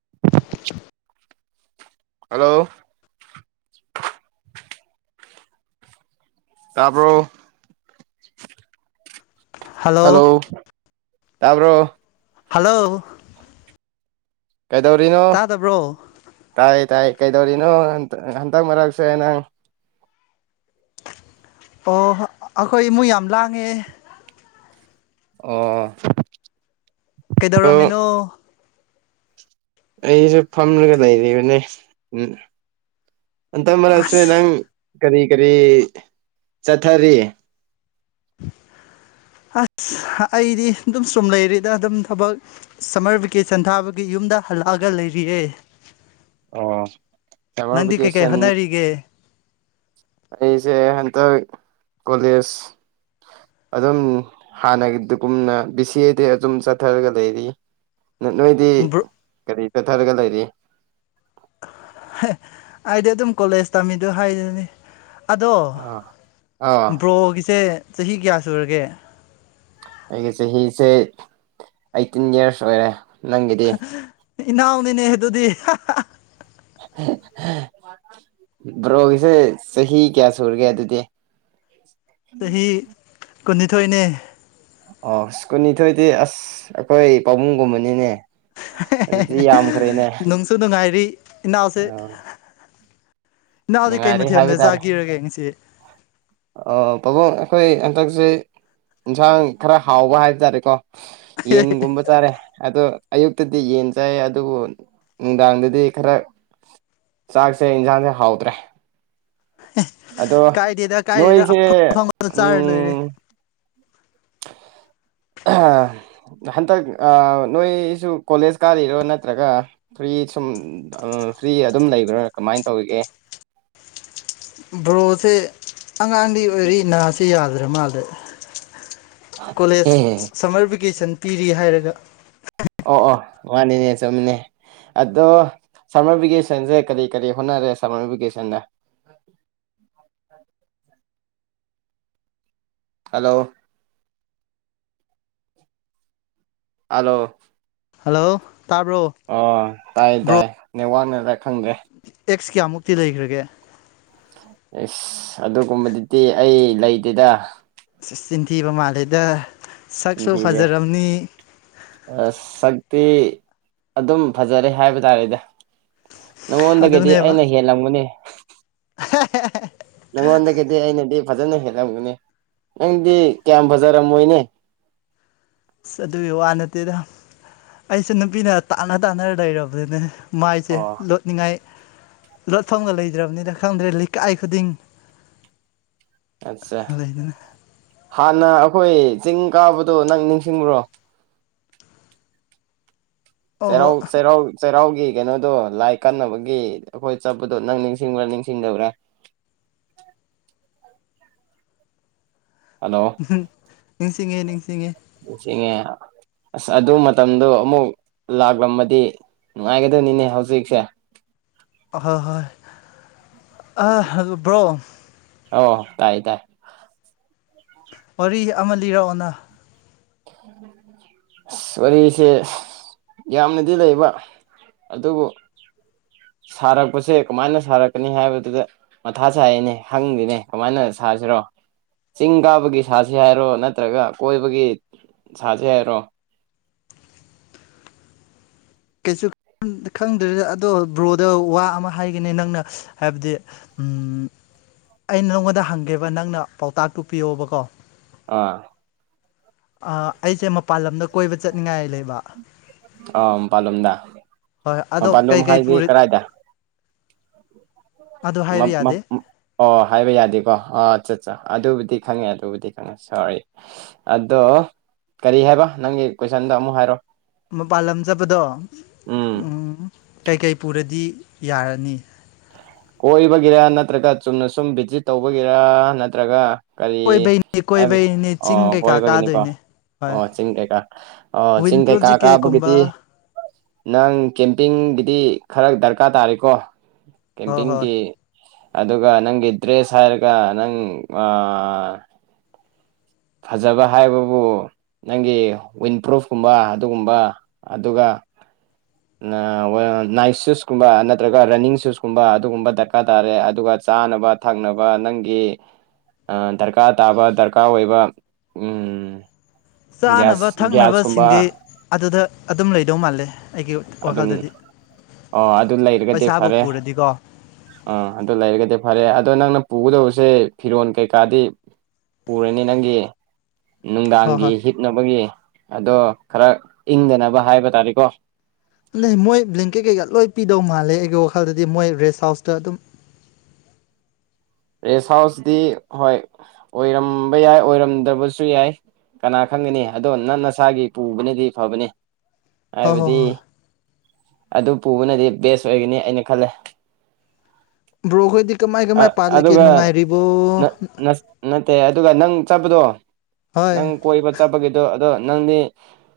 [inaudible] hello ꯇꯄꯔ hello ꯇꯕ꯭ꯔꯣ hello ꯀꯩꯗꯧꯔꯤꯅꯣ ꯇꯥꯗꯕ꯭ꯔꯣ ꯇꯥꯏ ꯇꯥꯏ ꯀꯩꯗꯧꯔꯤꯅꯣ ꯍꯟꯇꯛ ꯃꯔꯛꯁꯦ ꯅꯪ ꯑꯣ ꯑꯩꯈꯣꯏ ꯏꯃꯨꯡ ꯌꯥꯝ ꯂꯥꯡꯉꯦ ꯑꯣ ꯑꯣ ꯀꯩꯗꯧꯔꯝꯃꯤꯅꯣ ꯑꯩꯁꯨ ꯐꯝꯂꯒ ꯂꯩꯔꯤꯕꯅꯦ ꯎꯝ ꯑ ꯃꯔꯛꯁꯦ ꯅꯪ ꯑꯁ ꯀꯔꯤ ꯀꯔꯤ ꯆꯠꯊꯔꯤ [inaudible] ꯑꯁ ꯑꯩꯗꯤ ꯑꯗꯨꯝ ꯁꯨꯝ ꯂꯩꯔꯤꯗ ꯑꯗꯨꯝ ꯊꯕꯛ ꯁꯝꯃꯔ ꯚꯦꯀꯦꯁꯟ ꯊꯥꯕꯒꯤ ꯌꯨꯝꯗ ꯍꯜꯂꯛꯑꯒ ꯂꯩꯔꯤꯌꯦꯦ ꯑꯣ ꯁꯝꯃꯔ ꯅꯗꯤ ꯀꯩ ꯀꯩ ꯚꯦꯀꯦꯁꯟ ꯍꯣꯅꯒ ꯑꯩꯁꯦ ꯍꯟꯇꯛ ꯀꯣꯂꯦꯖ ꯑꯗꯨꯝ ꯍꯥꯟꯅꯒꯤꯗꯨꯒꯨꯝꯅ ꯕꯤ ꯁꯤ ꯑꯦꯗꯤ ꯑꯗꯨꯝ ꯆꯠꯊꯔꯒ ꯂꯩꯔꯤ ꯅꯣꯏꯗꯤ ꯕ꯭ꯔꯣ ꯀꯔꯤ ꯆꯠꯊꯔꯒ ꯂꯩꯔꯤ ꯑꯦ ꯑꯩꯗꯤ ꯑꯗꯨꯝ ꯀꯣꯂꯦꯖ ꯇꯝꯃꯤꯗꯣ ꯍꯥꯏꯗꯨꯅꯤ ꯑꯗꯣ ꯑꯥ ꯑꯥ ꯕ꯭ꯔꯣꯒꯤꯁꯦ ꯆꯍꯤ ꯀꯌꯥ ꯁꯨꯔꯒꯦ ꯑꯩꯒꯤ ꯆꯍꯤꯁꯦ ꯑꯩꯠꯇꯤꯟ ꯌꯔꯁ ꯑꯣꯏꯔꯦ ꯅꯪꯒꯤꯗꯤ ꯏꯅꯥꯎꯅꯤꯅꯦ ꯑꯗꯨꯗꯤ [unintelligible] ꯕ꯭ꯔꯣꯒꯤꯁꯦ ꯆꯍꯤ ꯀꯌꯥ ꯁꯨꯔꯒꯦ ꯑꯗꯨꯗꯤ ꯆꯍꯤ ꯀꯨꯟꯅꯤꯊꯣꯏꯅꯦ ꯑꯣ ꯀꯨꯟꯅꯤꯊꯣꯏꯗꯤ ꯑꯁ ꯑꯩꯈꯣꯏ ꯄꯥꯕꯨꯡꯒꯨꯝꯕꯅꯤꯅꯦ ꯑꯗꯨꯗꯤ ꯌꯥꯝꯈꯔꯦꯅꯦ ꯏꯅꯥ ꯑꯁ ꯃ ꯉꯔꯤ ꯍꯕꯗꯔꯦ ꯉꯁꯤ ꯑꯣ ꯄꯕꯨꯡ ꯑꯩꯈꯣꯏ ꯍꯟꯗꯛꯁꯦ ꯏꯟꯁꯥꯡ ꯈꯔ ꯍꯥꯎꯕ ꯍꯥꯏꯕ ꯇꯥꯔꯦꯀꯣ ꯌꯦꯟꯒꯨꯝꯕ ꯆꯥꯔꯦ ꯑꯗꯣ ꯑꯌꯨꯛꯇꯗꯤ ꯌꯦꯟ ꯆꯥꯏ ꯑꯗꯨꯕꯨ ꯅꯨꯡꯗꯥꯡꯗꯗꯤ ꯈꯔ ꯆꯥꯛꯁꯦ ꯌꯦꯟꯁꯥꯡꯁꯦ ꯍꯥꯎꯗ꯭ꯔꯦ ꯑꯗꯣ ꯀꯥꯏꯗꯦꯗ ꯀꯥꯏꯗꯦꯗ ꯅꯅꯨꯡꯁꯦ ꯑꯐꯪ ꯑꯐꯪꯕꯗ ꯆꯥꯔ ꯂꯣꯏꯔꯦ ꯎꯝ ꯑ ꯍꯟꯗꯛ ꯅꯣꯏꯁꯨ ꯀꯣꯂꯦꯖ ꯀꯥꯔꯤꯔꯣ ꯅꯠꯇ꯭ꯔꯒ ꯐꯔꯤ ꯁꯨꯝ ꯐ꯭ꯔꯤ ꯑꯗꯨꯝ ꯂꯩꯕ꯭ꯔꯥ ꯀꯃꯥꯏꯅ ꯇꯧꯔꯤꯒꯦ ꯕ꯭ꯔꯣꯁꯦ ꯑꯉꯥꯡꯗꯤ ꯑꯣꯏꯔꯛꯏ ꯅꯥꯁꯦ ꯌꯥꯗ꯭ꯔꯦ ꯃꯥꯜꯗ ꯀꯣꯂꯦꯖ ꯁꯝꯃꯔ ꯚꯦꯀꯦꯁꯟ ꯄꯤꯔꯤ ꯍꯥꯏꯔꯒ ꯑꯣ ꯑꯣ ꯋꯥꯅꯤꯅꯦ ꯆꯨꯝꯃꯤꯅꯦ ꯑꯗꯣ ꯁꯝꯃꯔ ꯚꯦꯀꯦꯁꯟꯁꯦ ꯀꯔꯤ ꯀꯔꯤ ꯍꯣꯠꯅꯔꯦ ꯁꯔꯃꯔ ꯚꯦꯀꯦꯁꯟꯗ [unintelligible] ꯍꯂꯣ ꯍꯜꯂꯣ ꯍꯜꯂꯣ ꯇꯥꯕ꯭ꯔꯣ ꯑ ꯇꯥꯏ ꯕ꯭ꯔꯣ ꯇꯥꯏ ꯅ ꯋꯥꯅꯔ ꯈꯪꯗꯦ ꯑꯦꯛꯁ ꯀꯌꯥꯃꯨꯛꯇꯤ ꯂꯩꯈ꯭ꯔꯒꯦ ꯑꯁ ꯑꯗꯨꯒꯨꯝꯕꯗꯨꯗꯤ ꯑꯩ ꯂꯩꯗꯦꯗ ꯑ ꯆꯤꯟꯊꯤꯕ ꯃꯥꯜꯂꯦꯗ ꯁꯛꯁꯨ ꯗꯤꯤꯗ ꯐꯖꯔꯝꯅꯤ ꯑ ꯁꯛꯇꯛꯇ ꯑꯗꯨꯝ ꯐꯖꯔꯦ ꯍꯥꯏꯕ ꯇꯥꯔꯦꯗ ꯅꯉꯣꯟꯗꯒꯤꯗꯤ ꯑꯗꯨꯅꯦꯕ ꯑꯩꯅ ꯍꯦꯜꯂꯝꯒꯅꯤ ꯅꯪ ꯑꯣꯗ ꯀꯩꯗꯤꯦ ꯑꯩꯅꯗꯤ ꯐꯖꯅ ꯍꯦꯜꯂꯝꯒꯅꯤ ꯅꯪꯗꯤ ꯀꯌꯥꯝ ꯐꯖꯔꯝꯃꯣꯏꯅꯦ ꯑꯁ ꯑꯗꯨꯒꯤ ꯋꯥ ꯅꯠꯇꯦꯗ ꯑꯩꯁꯦ ꯅꯨꯄꯤꯅ ꯇꯥꯟꯅ ꯇꯥꯅꯔ ꯂꯩꯔꯕꯗꯨꯅꯦ ꯃꯥꯏꯁꯦ ꯑꯣ ꯂꯣꯠꯅꯤꯡꯉꯥꯏ ꯂꯣꯠꯐꯝꯒ ꯂꯩꯇ꯭ꯔꯕꯅꯤꯅ ꯈꯪꯗ꯭ꯔꯦ ꯂꯩꯀꯥꯏ ꯈꯨꯗꯤꯡ ꯑꯠꯆꯥ ꯂꯩꯣꯏꯗꯅ ꯍꯥꯟꯅ ꯑꯩꯈꯣꯏ ꯆꯤꯡ ꯀꯥꯕꯗꯣ ꯅꯪ ꯅꯤꯡꯁꯤꯡꯕ꯭ꯔꯣ ꯁꯦꯔꯎ ꯑꯣ ꯁꯦ ꯔꯥꯎ ꯁꯦꯔꯎ ꯑꯩꯒꯤ ꯀꯩꯅꯣꯗꯣ ꯂꯥꯏ ꯀꯟꯅꯕꯒꯤ ꯑꯩꯈꯣꯏ ꯆꯠꯄꯗꯣ ꯅꯪ ꯅꯤꯡꯁꯤꯡꯕ꯭ꯔꯥ ꯅꯤꯡꯁꯤꯡꯖꯧꯔꯦ [inaudible] ꯅꯤꯡꯁꯤꯡꯉꯦ ꯅꯤꯡꯁꯤꯡꯉꯦ ꯍꯜꯂꯣꯉ ꯑꯁ ꯑꯗꯨ ꯃꯇꯝꯗꯣ ꯑꯃꯨꯛ ꯂꯥꯛꯂꯝꯕꯗꯤ ꯍꯥꯏꯦꯗꯦꯅꯤꯅꯦ ꯍꯧꯁꯤ ꯏꯁꯦ ꯍꯣꯏ ꯍꯣꯏ ꯕ꯭ꯔꯣ ꯑꯣ ꯇꯥꯏ ꯇꯥꯏ ꯋꯥꯔꯤ ꯑꯃ ꯂꯤꯔꯛꯑꯣꯅ ꯋꯥꯔꯤꯁꯦ ꯌꯥꯝꯅꯗꯤ ꯂꯩꯕ ꯑꯗꯨꯕꯨ ꯁꯥꯔꯛꯄꯁꯦ ꯀꯃꯥꯏꯅ ꯁꯥꯔꯛꯀꯅꯤ ꯍꯥꯏꯕꯗꯨꯗ ꯃꯊꯥ ꯆꯥꯏꯅꯦ ꯍꯪꯗꯦꯅꯦ ꯀꯃꯥꯏꯅ ꯁꯥꯁꯤꯔꯣ ꯆꯤꯡ ꯀꯥꯕꯒꯤ ꯁꯥꯁꯤ ꯍꯥꯏꯔꯣ ꯅꯠꯇ꯭ꯔꯒ ꯀꯣꯏꯕꯒꯤ ꯁꯥꯁꯤ ꯍꯥꯏꯔꯣ ꯀꯩꯁꯨ ꯈꯪꯗ꯭ꯔꯦꯗ ꯑꯗꯣ ꯕ꯭ꯔꯣꯗ ꯋꯥ ꯑꯃ ꯍꯥꯏꯒꯅꯤ ꯅꯪꯅ ꯍꯥꯏꯕꯗꯤ ꯑꯩ ꯅꯪꯣꯟꯗ ꯍꯪꯒꯦꯕ ꯅꯪꯅ ꯄꯥꯎꯇꯥꯛꯇꯨ ꯄꯤꯌꯣꯕꯀꯣ ꯑꯥ ꯑꯩꯁꯦ ꯃꯄꯥꯟ ꯂꯝꯗ ꯀꯣꯏꯕ ꯆꯠꯅꯤꯡꯉꯥꯏ ꯂꯩꯕ ꯍꯣꯏ ꯍ ꯑꯗꯣ ꯄꯂꯝ ꯀꯩꯀꯩ ꯍꯥꯏꯥꯏꯗ ꯄꯨꯔ ꯀꯥꯏꯗ ꯑꯗꯣ ꯍꯥꯏꯕ ꯌꯥꯗꯦ ꯑꯣ ꯍꯥꯏꯕ ꯌꯥꯗꯦꯀꯣ ꯑ ꯆꯠ ꯑꯗꯨꯕꯨꯗꯤ ꯈꯪꯉꯦ ꯑꯗꯨꯕꯨꯗꯤ ꯈꯪꯉꯦ ꯁꯣꯔꯤ ꯑꯗꯣ ꯀꯔꯤ ꯍꯥꯏꯕ ꯅꯪꯒꯤ ꯀꯣꯏꯁꯟꯗ ꯑꯃꯨꯛ ꯍꯥꯏꯔꯣ ꯃꯄꯥꯜꯂꯝꯖꯕꯗꯣ ꯎꯝ ꯀꯩꯀꯩ ꯄꯨꯔꯗꯤ ꯌꯥꯔꯅꯤ ꯀꯣꯏꯕꯒꯤꯔ ꯅꯠꯇ꯭ꯔꯒ ꯆꯨꯝꯅ ꯁꯨꯝ ꯚꯤꯖꯤꯠ ꯇꯧꯕꯒꯤꯔ ꯅꯠꯇ꯭ꯔꯒ ꯀꯔꯤ ꯀꯣꯏꯕꯩꯅꯤ ꯍꯥꯏ ꯀꯣꯏꯕꯩꯅꯤ ꯆꯤꯡ ꯑꯣ ꯀꯩꯀꯥ ꯀꯕꯒꯤꯅꯤ ꯀꯣ ꯀꯥꯗꯣꯏꯅꯦ ꯍꯣꯏ ꯑꯣ ꯆꯤꯡꯀꯩ ꯀꯥ ꯑꯣ ꯆꯤꯡ ꯋꯤꯟ ꯀꯩ ꯄ꯭ꯔꯨꯞ ꯀꯥ ꯀꯥ ꯖꯤꯀꯦꯠꯀꯨꯝꯕ ꯒꯤꯗꯤ ꯅꯪ ꯀꯦꯝꯄꯤꯡꯒꯤꯗꯤ ꯈꯔ ꯗꯔꯀꯥꯔ ꯇꯥꯔꯦꯀꯣ ꯍꯣꯏ ꯍꯣꯏ ꯀꯦꯝꯄꯤꯡꯒꯤ ꯑꯗꯨꯒ ꯅꯪꯒꯤ ꯗ꯭ꯔꯦꯁ ꯍꯥꯏꯔꯒ ꯅꯪ ꯐꯖꯕ ꯍꯥꯏꯕꯕꯨ ꯅꯪꯒꯤ ꯋꯤꯟꯄ꯭ꯔꯨꯐꯀꯨꯝꯕ ꯑꯗꯨꯒꯨꯝꯕ ꯑꯗꯨꯒ [inaudible] ꯅꯥꯕ ꯅꯥꯏꯛ ꯁꯨꯁꯀꯨꯝꯕ ꯅꯠꯇ꯭ꯔꯒ ꯔꯟꯅꯤꯡ ꯁꯨꯁꯀꯨꯝꯕ ꯑꯗꯨꯒꯨꯝꯕ ꯗꯔꯀꯥꯔ ꯇꯥꯔꯦ ꯑꯗꯨꯒ ꯆꯥꯅꯕ ꯊꯛꯅꯕ ꯅꯪꯒꯤ ꯗꯔꯀꯥꯔ ꯇꯥꯕ ꯗꯔꯀꯥꯔ ꯑꯣꯏꯕ ꯎꯝ ꯆꯥꯅꯕ ꯌꯥꯁ ꯒꯌꯥ꯭ꯁ ꯀꯨꯝꯕ ꯊꯛꯅꯕꯁꯤꯡꯗꯤ ꯑꯗꯨꯗ ꯑꯗꯨꯝ ꯂꯩꯗꯧ ꯃꯥꯜꯂꯦ ꯑꯩꯒꯤ ꯑꯗꯨꯝ ꯋꯥꯈꯜꯗꯗꯤ ꯑꯣ ꯑꯗꯨ ꯂꯩꯔꯒꯗꯤ ꯄꯩꯁꯥꯕꯨ ꯐꯔꯦ ꯄꯨꯔꯗꯤꯀꯣ ꯎꯝ ꯑꯗꯨ ꯂꯩꯔꯒꯗꯤ ꯐꯔꯦ ꯑꯗꯣ ꯅꯪꯅ ꯄꯨꯒꯗꯕꯁꯦ ꯐꯤꯔꯣꯜ ꯀꯩꯀꯥꯗꯤ ꯄꯨꯔꯅꯤ ꯅꯪꯒꯤ ꯍꯣꯏ ꯅꯨꯡꯗꯥꯡꯒꯤ ꯍꯣꯏ ꯍꯤꯞꯅꯕꯒꯤ ꯑꯗꯣ ꯈꯔ ꯏꯪꯗꯅꯕ ꯍꯥꯏꯕ ꯇꯥꯔꯦꯀꯣ ꯅ ꯃꯣꯏ ꯭ꯂꯂꯦꯝꯡꯀꯦ ꯀꯩꯒ ꯂꯣꯏ ꯄꯤꯗꯧ ꯃꯥꯜꯂꯦ ꯑꯩꯒꯤ ꯋꯥꯈꯜꯗꯗꯤ ꯃꯣꯏ ꯔꯦꯁ ꯍꯥꯎꯁꯇ ꯑꯗꯨꯝ ꯔꯦꯁ ꯍꯥꯎꯁꯇꯤ ꯍꯣꯏ ꯑꯣꯏꯔꯝꯕ ꯌꯥꯏ ꯑꯣꯏꯔꯝꯗꯕꯁꯨ ꯌꯥꯏ ꯀꯅꯥ ꯈꯪꯒꯅꯤ ꯑꯗꯣ ꯅꯪ ꯅꯁꯥꯒꯤ ꯄꯨꯕꯅꯗꯤ ꯐꯕꯅꯤ ꯍꯣꯏ ꯍꯣꯏ ꯍꯥꯏꯕꯗꯤ ꯍꯣꯏ ꯑꯗꯨ ꯄꯨꯕꯅꯗꯤ ꯕꯦꯁ ꯑꯣꯏꯒꯅꯤ ꯑꯩꯅ ꯈꯜꯂꯦ ꯭ꯔꯣꯍꯣꯏ ꯑ ꯑꯗꯨꯒ ꯅꯦ ꯑꯗꯨꯒ ꯅꯪ ꯆꯠꯄꯗꯣ ꯍꯣꯏ ꯅꯪ ꯀꯣꯏꯔꯤꯕ ꯆꯠꯄꯒꯤꯗꯣ ꯑꯗꯣ ꯅꯪꯗꯤ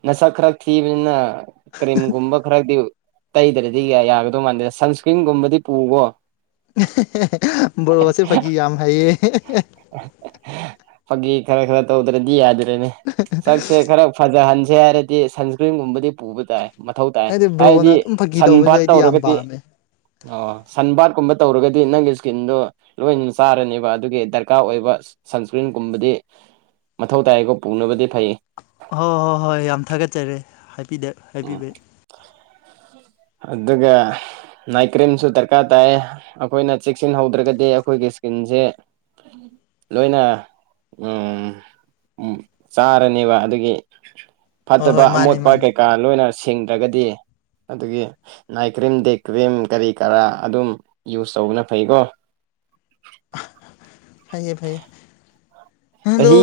ꯅꯁꯛ ꯈꯔ ꯊꯤꯕꯅꯤꯅ ꯀꯔꯤꯝꯒꯨꯝꯕ ꯈꯔꯗꯤ ꯇꯩꯗ꯭ꯔꯗꯤ ꯌꯥꯒꯗꯧ ꯃꯥꯟꯗꯦꯗ ꯁꯟꯁꯀ꯭ꯔꯤꯟꯒꯨꯝꯕꯗꯤ ꯄꯨꯎꯕꯣ ꯕꯣꯔꯣꯁꯦ ꯐꯥꯒꯤ ꯌꯥꯝ ꯍꯩꯌꯦ ꯐꯒꯤ ꯈꯔ ꯈꯔ ꯇꯧꯗ꯭ꯔꯗꯤ ꯌꯥꯗꯦ ꯑꯗꯨꯅꯦ ꯁꯛꯁꯦ ꯈꯔ ꯐꯖꯍꯟꯁꯦ ꯍꯥꯏꯔꯗꯤ ꯁꯟꯁꯀ꯭ꯔꯤꯟꯒꯨꯝꯕꯗꯤ ꯄꯨꯕ ꯇꯥꯏ ꯃꯊꯧ ꯇꯥꯏ ꯑꯩꯗꯤ ꯍꯥꯏꯗꯤ ꯕ꯭ꯔꯣꯅ ꯑꯗꯨꯝ ꯐꯥꯒꯤ ꯁꯟ ꯇꯧꯕꯁꯦ ꯕꯥꯠ ꯑꯩꯗꯤ ꯌꯥꯝ ꯇꯧꯔꯒꯗꯤ ꯄꯥꯝꯃꯦ ꯑꯣ ꯁꯟꯕꯥꯠꯀꯨꯝꯕ ꯇꯧꯔꯒꯗꯤ ꯅꯪꯒꯤ ꯏꯁꯀꯤꯟꯗꯨꯣ ꯂꯣꯏꯅ ꯆꯥꯔꯅꯦꯕ ꯑꯗꯨꯒꯤ ꯗꯔꯀꯥ ꯗꯔꯀꯥꯔ ꯑꯣꯏꯕ ꯁꯟꯁꯀ꯭ꯔꯤꯟꯒꯨꯝꯕꯗꯤ ꯃꯊꯧ ꯇꯥꯏꯀꯣ ꯄꯨꯅꯕꯗꯤ ꯐꯩ ꯍꯣꯏ ꯍꯣꯏ ꯍꯣꯏ ꯌꯥꯝ ꯊꯥꯒꯠꯆꯔꯤꯦ ꯍꯥꯏꯕ ꯑꯗꯨꯒ ꯅꯥꯏꯀ꯭ꯔꯦꯟꯁꯨ ꯗꯔꯀꯥꯔ ꯇꯥꯏ ꯑꯩꯈꯣꯏꯅ ꯆꯦꯛꯁꯤꯟꯍꯧꯗ꯭ꯔꯒꯗꯤ ꯑꯩꯈꯣꯏꯒꯤ ꯀꯖꯦ ꯂꯣꯏꯅ ꯆꯥꯔꯅꯦꯕ ꯑꯗꯨꯒꯤ ꯍꯣꯏ ꯐꯠꯇꯕ ꯍꯣꯏ ꯃꯥꯅꯦ ꯑꯃꯣꯠꯄ ꯃꯥꯅꯦ ꯀꯩꯀꯥ ꯂꯣꯏꯅ ꯁꯦꯡꯗ꯭ꯔꯒꯗꯤ ꯑꯗꯨꯒꯤ ꯅꯥꯏꯠ ꯀ꯭ꯔꯤꯝ ꯗꯦ ꯀ꯭ꯔꯤꯝ ꯀꯔꯤ ꯀꯔꯥ ꯑꯗꯨꯝ ꯌꯨꯁ ꯇꯧꯕꯅ ꯐꯩꯀꯣ ꯐꯩꯌꯦ ꯐꯩꯌꯦ ꯑꯗꯣ ꯆꯍꯤ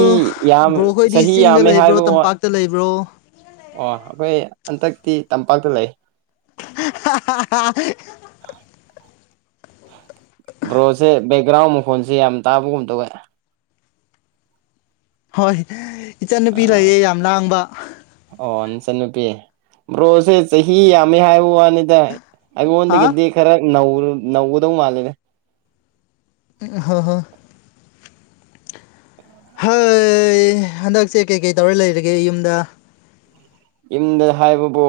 ꯌꯥꯝ ꯕ꯭ꯔꯣ ꯑꯩꯈꯣꯏꯗꯤ ꯆꯍꯤ ꯆꯤꯡꯗ ꯌꯥꯝꯃꯦ ꯂꯩꯕ꯭ꯔꯣ ꯍꯥꯏꯕ ꯋꯥ ꯇꯝꯄꯥꯛꯇ ꯂꯩꯕ꯭ꯔꯣ ꯑꯣ ꯑꯩꯈꯣꯏ ꯍꯟꯗꯛꯇꯤ ꯇꯝꯄꯥꯛꯇ ꯂꯩ [unintelligible] ꯕ꯭ꯔꯣꯁꯦ ꯕꯦꯛꯒ꯭ꯔꯥꯎꯟ ꯃꯈꯣꯟꯁꯦ ꯌꯥꯝ ꯇꯥꯕꯒꯨꯝ ꯇꯧꯋꯦ ꯍꯣꯏ ꯏꯆꯟꯅꯨꯄꯤ ꯑꯥ ꯂꯩꯌꯦ ꯌꯥꯝ ꯂꯥꯡꯕ ꯏꯆꯟꯅꯨꯄꯤ ꯕ꯭ꯔꯣꯁꯦ ꯆꯍꯤ ꯌꯥꯝꯃꯦ ꯍꯥꯏꯕ ꯋꯥꯅꯤꯗ ꯑ ꯑꯩꯉꯣꯟꯗꯒꯤꯗꯤ ꯈꯔ ꯅ ꯅꯧꯗꯧ ꯃꯥꯜꯂꯦꯅꯦ ꯍꯣꯏ ꯍꯣꯏ ꯑꯩ ꯍꯟꯗꯛꯁꯦ ꯀꯩꯀꯩ ꯇꯧꯔ ꯂꯩꯔꯒꯦ ꯌꯨꯝꯗ ꯌꯨꯝꯗ ꯍꯥꯏꯕꯕꯕꯨ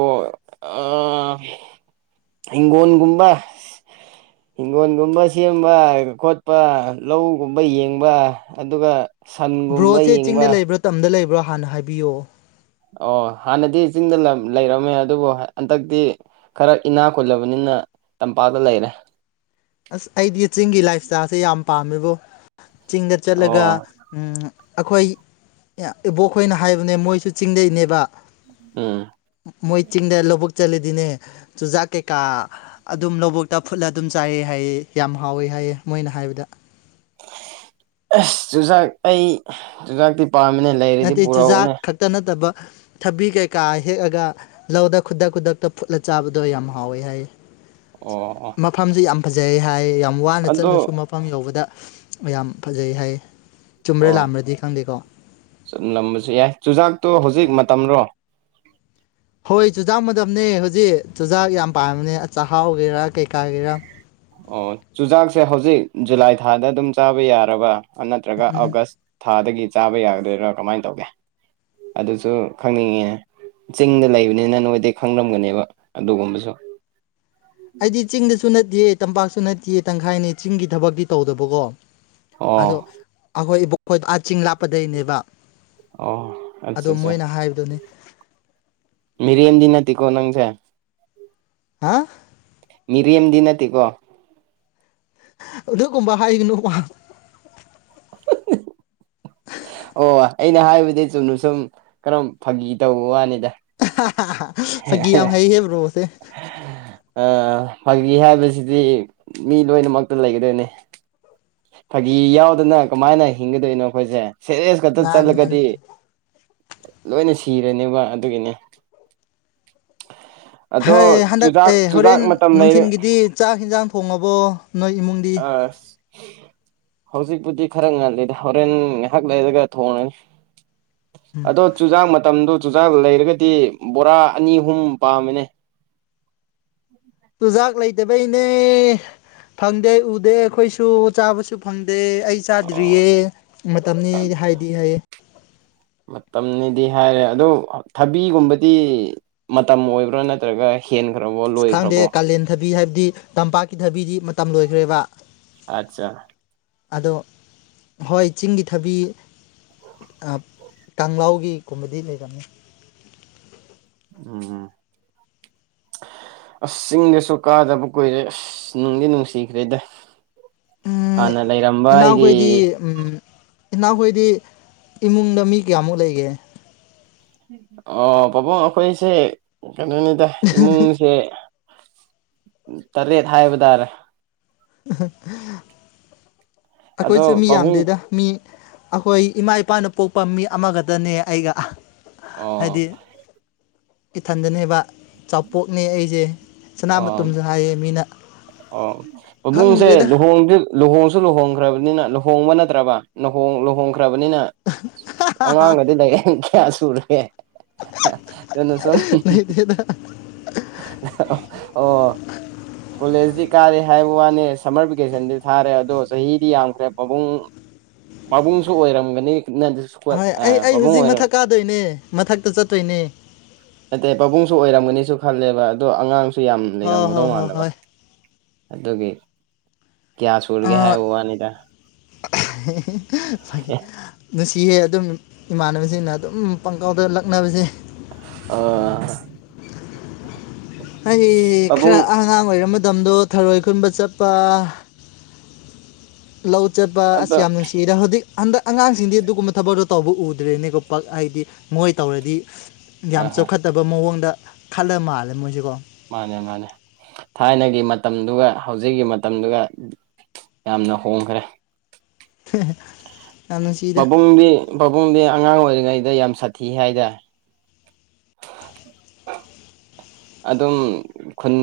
ꯑ ꯏꯒꯣꯟꯟꯒꯕ ꯍꯤꯡꯒꯣꯣꯟꯒꯨꯝꯕ ꯁꯦꯝꯕ ꯈꯣꯠꯄ ꯂꯧꯒꯨꯝꯕ ꯌꯦꯡꯕ ꯑꯗꯨꯒ ꯁꯟꯒꯨꯝꯕ ꯕ꯭ꯔꯣꯁꯦ ꯌꯦꯡꯕ ꯆꯤꯡꯗ ꯂꯩꯕ꯭ꯔꯥ ꯇꯝꯗ ꯂꯩꯕ꯭ꯔꯥ ꯍꯥꯟꯅ ꯍꯥꯏꯕꯤꯌꯨ ꯑꯣ ꯍꯥꯟꯅꯗꯤ ꯆꯤꯡꯗ ꯂꯩꯔꯝꯃꯦ ꯑꯗꯨꯕꯨ ꯍꯟꯗꯛꯇꯤ ꯈꯔ ꯏꯅꯥ ꯈꯨꯜꯂꯕꯅꯤꯅ ꯇꯝꯄꯥꯛꯇ ꯂꯩꯔꯦ ꯑꯁ ꯑꯩꯗꯤ ꯆꯤꯡꯒꯤ ꯂꯥꯏꯞ ꯏꯁꯇꯥꯏꯜꯁꯦ ꯌꯥꯝ ꯄꯥꯝꯃꯦꯕ ꯆꯤꯡꯗ ꯑꯣ ꯆꯠꯂꯒ ꯑꯩꯈꯣꯏ ꯏꯕꯣꯛꯈꯣꯏꯅ ꯍꯥꯏꯕꯅꯦ ꯃꯣꯏꯁꯨ ꯆꯤꯡꯗꯩꯅꯦꯕ ꯎꯝ ꯃꯣꯏ ꯆꯤꯡꯗ ꯂꯧꯕꯨꯛ ꯆꯠꯂꯤꯗꯤꯅꯦ ꯆꯨꯖꯥꯛ ꯀꯩꯀꯥ ꯑꯗꯨꯝ ꯂꯧꯕꯨꯇ ꯐꯨꯠꯂ ꯑꯗꯨꯝ ꯆꯥꯏꯑ ꯍꯥꯏꯌꯦ ꯌꯥꯝ ꯍꯥꯎꯋꯦ ꯍꯥꯏꯌꯦꯦ ꯃꯣꯏꯅ ꯍꯥꯏꯕꯗ ꯑꯁ ꯆꯨꯖꯥꯛ ꯑꯩ ꯆꯨꯖꯥꯛꯇꯤ ꯄꯥꯝꯃꯤꯅꯦ ꯂꯩꯔꯗꯤ ꯅꯠꯇꯦ ꯄꯨꯔꯛꯎꯅꯦ ꯆꯨꯖꯥꯛ ꯈꯛꯇ ꯅꯠꯇꯕ ꯊꯕꯤ ꯀꯩꯀꯥ ꯍꯦꯛꯑꯒ ꯂꯧꯗ ꯈꯨꯗꯛ ꯈꯨꯗꯛꯇ ꯐꯨꯠꯂ ꯆꯥꯕꯗꯣ ꯌꯥꯝ ꯍꯥꯎꯋꯦ ꯍꯥꯏꯌꯦ ꯑꯣ ꯑꯣ ꯃꯐꯝꯁꯤ ꯌꯥꯝ ꯐꯖꯩ ꯍꯥꯏ ꯌꯥꯝ ꯋꯥꯅ ꯑꯗꯣ ꯆꯠꯂꯁꯨ ꯃꯐꯝ ꯌꯧꯕꯗ ꯌꯥꯝ ꯐꯖꯩ ꯍꯥꯏ ꯆꯨꯝꯕ꯭ꯔ ꯂꯥꯝꯕ꯭ꯔꯗꯤ ꯈꯪꯗꯦꯀꯣ ꯆꯨꯝ ꯅꯝꯕꯁꯨ ꯌꯥꯏ ꯆꯨꯖꯥꯛꯇꯣ ꯍꯧꯖꯤꯛ ꯃꯇꯝꯔꯣ ꯍꯣꯏ ꯆꯨꯖꯥꯛ ꯃꯇꯝꯅꯦ ꯍꯧꯖꯤꯛ ꯆꯨꯖꯥꯛ ꯌꯥꯝ ꯄꯥꯝꯕꯅꯦ ꯆꯥꯛꯍꯥꯎꯒꯦꯔꯥ ꯀꯩꯀꯥꯒꯤꯦꯔꯥ ꯑꯣ ꯆꯨꯖꯥꯛꯁꯦ ꯍꯧꯖꯤꯛ ꯖꯨꯂꯥꯏ ꯊꯥꯗ ꯑꯗꯨꯝ ꯆꯥꯕ ꯌꯥꯔꯕ ꯅꯠꯇ꯭ꯔꯒ ꯎꯝ ꯑꯒꯁ ꯊꯥꯗꯒꯤ ꯆꯥꯕ ꯌꯥꯒꯗꯣꯏꯔꯥ ꯀꯃꯥꯏꯅ ꯇꯧꯒꯦ ꯑꯗꯨꯁꯨ ꯈꯪꯅꯤꯡꯉꯤ ꯆꯤꯡꯗ ꯂꯩꯕꯅꯤꯅ ꯅꯣꯏꯗꯩ ꯈꯪꯂꯝꯒꯅꯦꯕ ꯑꯗꯨꯒꯨꯝꯕꯁꯨ ꯑꯩꯗꯤ ꯆꯤꯡꯗꯁꯨ ꯅꯠꯇꯦ ꯇꯝꯄꯥꯛꯁꯨ ꯅꯠꯇꯦ ꯇꯪꯈꯥꯏꯅꯤ ꯆꯤꯡꯒꯤ ꯊꯕꯛꯇꯤ ꯇꯧꯗꯕꯀꯣ ꯑꯣ ꯑꯗꯣ ꯑꯩꯈꯣꯏ ꯏꯕ‌ꯦꯛ ꯑ ꯆꯤꯡ ꯂꯥꯞꯄꯗꯩꯅꯦꯕ ꯑꯣ ꯑꯠꯆꯥ ꯑꯗꯣ ꯃꯣꯏꯅ ꯍꯥꯏꯕꯗꯨꯅꯤ ꯃꯤꯔ‌ꯦꯝꯗꯤ ꯅꯠꯇ‌ꯦꯀꯣ ꯅꯪꯁ‌ꯦ ꯍꯥ ꯃꯤꯔ‌ꯦꯝꯗꯤ ꯅꯠꯇꯦꯀꯣ ꯑꯗꯨꯒꯨꯝꯕ ꯍꯥꯏꯒꯅꯨꯕ [unintelligible] ꯑꯣ ꯑꯩꯅ ꯍꯥꯏꯕꯗꯤ ꯆꯨꯝꯅ ꯁꯨꯝ ꯀꯔꯝ ꯐꯥꯒꯤ ꯇꯧꯕ ꯋꯥꯅꯤꯗ ꯑꯍ ꯐꯒꯤ ꯌꯥꯝ ꯍꯩꯌ‌ꯦ ꯕ꯭ꯔꯣꯁꯦ ꯑ ꯐꯥꯒꯤ ꯍꯥꯏꯕꯁꯤꯗꯤ ꯃꯤ ꯂꯣꯏꯅꯃꯛꯇ ꯂꯩꯒꯗꯣꯏꯅꯦ ꯐꯥꯒꯤ ꯌꯥꯎꯗꯅ ꯀꯃꯥꯏꯅ ꯍꯤꯡꯒꯗꯣꯏꯅꯣ ꯑꯩꯈꯣꯏꯁꯦ ꯁꯦꯔꯤꯁ ꯈꯛꯇ ꯃꯥꯅꯤ ꯃꯥꯅꯤ ꯆꯠꯂꯒꯗꯤ ꯂꯣꯏꯅ ꯁꯤꯔꯅꯦꯕ ꯑꯗꯨꯒꯤꯅꯦ ꯑꯗꯣ ꯍꯥꯏ ꯍꯟꯗꯛ ꯆꯨꯖꯥꯛ ꯑꯦ ꯆꯨꯖꯥꯛ ꯍꯣꯔꯦꯟ ꯃꯇꯝ ꯂꯩꯔꯦ ꯅꯨꯡꯊꯤꯟꯒꯤꯗꯤ ꯆꯥꯛ ꯍꯤꯟꯖꯥꯡ ꯊꯣꯉꯡꯕꯣ ꯅꯣꯏ ꯏꯃꯨꯡꯗꯤ ꯑꯁ ꯍꯧꯖꯤꯛꯄꯨꯗꯤ ꯈꯔ ꯉꯜꯂꯤꯗ ꯍꯣꯔꯦꯟ ꯉꯥꯏꯍꯥꯛ ꯂꯩꯔꯒ ꯊꯣꯡꯉꯅꯤ ꯎꯝ ꯑꯗꯣ ꯆꯨꯖꯥꯛ ꯃꯇꯝꯗꯨ ꯆꯨꯖꯥꯛ ꯂꯩꯔꯒꯗꯤ ꯕꯣꯔꯥ ꯑꯅꯤ ꯑꯍꯨꯝ ꯄꯥꯝꯃꯤꯅꯦ ꯆꯨꯖꯥꯛ ꯂꯩꯇꯕꯩꯅꯦ ꯐꯪꯗꯦ ꯎꯗꯦ ꯑꯩꯈꯣꯏꯁꯨ ꯆꯥꯕꯁꯨ ꯐꯪꯗꯦ ꯑꯩ ꯆꯥꯗ꯭ꯔꯤꯌꯦ ꯃꯇꯝꯅꯤ ꯍꯥꯏꯗꯤ ꯍꯥꯏꯌꯦ [inaudible] ꯃꯇꯝꯅꯤꯗꯤ ꯍꯥꯏꯔꯦ ꯑꯗꯣ ꯊꯕꯤꯒꯨꯝꯕꯗꯤ ꯃꯇꯝ ꯑꯣꯏꯕ꯭ꯔꯥ ꯅꯠꯇ꯭ꯔꯒ ꯍꯦꯟꯈ꯭ꯔꯕꯣ ꯑꯁ ꯈꯪꯗꯦ ꯂꯣꯏꯈ꯭ꯔꯕꯣ ꯀꯥꯂꯦꯟ ꯊꯕꯤ ꯍꯥꯏꯕꯗꯤ ꯇꯝꯄꯥꯛꯀꯤ ꯊꯕꯤꯗꯤ ꯃꯇꯝ ꯂꯣꯏꯈ꯭ꯔꯦꯕ ꯑꯠꯆꯥ ꯑꯗꯣ ꯍꯣꯏ ꯆꯤꯡꯒꯤ ꯊꯕꯤ ꯀꯪꯂꯥꯎꯒꯤ ꯒꯨꯝꯕꯗꯤ ꯂꯩꯔꯝꯅꯤ ꯎꯝ ꯎꯝ ꯑꯁ ꯆꯤꯡꯗꯁꯨ ꯀꯥꯗꯕ ꯀꯨꯏꯔꯦ ꯑꯁ ꯅꯨꯡꯗꯤ ꯅꯨꯡꯁꯤꯈ꯭ꯔꯦꯗ ꯎꯝ ꯍꯥꯟꯅ ꯂꯩꯔꯝꯕ ꯑꯩꯒꯤ ꯏꯅꯥꯎꯈꯣꯏꯗꯤ ꯎꯝ ꯏꯅꯥꯎꯈꯣꯏꯗꯤ ꯏꯃꯨꯡꯗ ꯃꯤ ꯀꯌꯥꯃꯨꯛ ꯂꯩꯒꯦ ꯑꯣ ꯄꯥꯕꯨꯡ ꯑꯩꯈꯣꯏꯁꯦ ꯀꯩꯅꯣꯅꯤꯗ ꯏꯃꯨꯡꯁꯦ ꯇꯔꯦꯠ ꯍꯥꯏꯕꯥꯇꯥꯔꯦ [unintelligible] ꯑꯗꯣ ꯑꯩꯈꯣꯏꯁꯨ ꯃꯤ ꯄꯥꯕꯨꯡ ꯌꯥꯝꯗꯦꯗ ꯃꯤ ꯑꯩꯈꯣꯏ ꯏꯃꯥ ꯏꯄꯥꯅ ꯄꯣꯛꯄ ꯃꯤ ꯑꯃꯒꯗꯅꯦ ꯑꯩꯒ ꯑ‌ꯣ ꯍꯥꯏꯗꯤ ꯏꯊꯟꯗꯅꯦꯕ ꯆꯥꯎꯄꯣꯛꯅꯦ ꯑꯩꯁꯦ ꯁꯅꯥ ꯃꯇꯨꯝꯁꯨ ꯍꯥꯏꯌꯦ ꯃꯤꯅ ꯑ ꯄꯥꯕꯨꯡꯁꯦ ꯈꯪꯗ꯭ꯔꯦꯗ ꯂꯨꯍꯣꯡꯗ ꯂꯨꯍꯣꯡꯁꯨ ꯂꯨꯍꯣꯡꯈ꯭ꯔꯕꯅꯤꯅ ꯂꯨꯍꯣꯡꯕ ꯅꯠꯇ꯭ꯔꯕ ꯂꯨꯍꯣꯡ ꯂꯨꯍ‌ꯣꯡ ꯁꯈ꯭ꯔꯕꯅꯤꯅ ꯑꯉꯥꯡꯒꯗꯤ ꯂꯩ ꯀꯌꯥ ꯁꯨꯔꯨꯒ‌ꯦ ꯂꯩꯇꯦꯗ [unintelligible] ꯑꯣ ꯍꯧꯖꯤꯛ ꯀꯥꯔꯦ ꯍꯥꯏꯕ ꯋꯥꯅꯤ ꯁꯝꯃꯔ ꯚꯦꯀꯦꯁꯟꯗꯤ ꯊꯥꯔꯦ ꯑꯗꯣ ꯆꯍꯤꯗꯤ ꯌꯥꯝꯈ꯭ꯔꯦ ꯄꯕꯨꯡ ꯄꯥꯕꯨꯡꯁꯨ ꯑꯣꯏꯔꯝꯒꯅꯤ ꯍꯣꯏ ꯑꯩ ꯑꯩ ꯄꯥꯕꯨꯡ ꯍꯧꯖꯤꯛ ꯑꯣꯏꯔ ꯃꯊꯛ ꯀꯥꯗꯣꯏꯅꯦ ꯃꯊꯛꯇ ꯆꯠꯇꯣꯏꯅꯦ ꯅꯇꯩ ꯄꯥꯕꯨꯡꯁꯨ ꯑꯣꯏꯔꯝꯒꯅꯤꯁꯨ ꯈꯜꯂꯦꯕ ꯑꯗꯣ ꯑꯉꯥꯡꯁꯨ ꯌꯥꯝ ꯍꯣꯏ ꯂꯩꯔꯝꯒꯗꯧ ꯍꯣꯏ ꯍꯣꯏ ꯃꯥꯟꯅꯕ ꯍꯣꯏ ꯑꯗꯨꯗꯒꯤ ꯑꯦ ꯑ ꯆꯤꯍꯦ ꯑꯗꯨꯝ ꯏꯃꯥꯟꯅꯕꯁꯤꯡꯅ ꯑꯗꯨꯝ ꯄꯪꯀꯥꯎꯗ ꯂꯛꯅꯕꯁꯦ ꯑ ꯑꯩ ꯈꯔ ꯄꯥꯕꯨꯡ ꯑꯉꯥꯡ ꯑꯣꯏꯔꯝ ꯃꯇꯝꯗꯣ ꯊꯔꯣꯏ ꯈꯨꯟꯕ ꯆꯠꯄ ꯂꯧ ꯆꯠꯄ ꯑꯁꯤꯁ ꯑꯗꯣ ꯌꯥꯝ ꯅꯨꯡꯁꯤꯔꯦ ꯍꯧꯖꯤꯛ ꯍꯟꯗꯛ ꯑꯉꯥꯡꯁꯤꯡꯗꯤ ꯑꯗꯨꯒꯨꯝꯕ ꯊꯕꯛꯇꯣ ꯇꯧꯕ ꯎꯗ꯭ꯔꯦꯅꯦꯀꯣ ꯄ ꯍꯥꯏꯗꯤ ꯃꯣꯏ ꯇꯧꯔꯗꯤ ꯑ ꯌꯥꯝ ꯍꯣꯏ ꯆꯥꯎꯈꯠꯇꯕ ꯃꯑꯣꯡꯗ ꯈꯜꯂ ꯃꯥꯜꯂꯦ ꯃꯣꯏꯁꯦꯀꯣ ꯃꯥꯅꯦ ꯃꯥꯅꯦ ꯊꯥꯏꯅꯒꯤ ꯃꯇꯝꯗꯨꯒ ꯍꯧꯖꯤꯛꯀꯤ ꯃꯇꯝꯗꯨꯒ ꯌꯥꯝꯅ ꯍꯣꯡꯈ꯭ꯔꯦ [inaudible] ꯄꯥꯕꯨꯡꯗꯤ ꯄꯥꯕꯨꯡꯗꯤ ꯑꯉꯥꯡ ꯑꯣꯏꯔꯤ ꯩꯗ ꯌꯥꯝ ꯁꯥꯊꯤ ꯍꯥꯏꯇꯥ ꯑꯗꯨꯝ ꯈꯨꯟ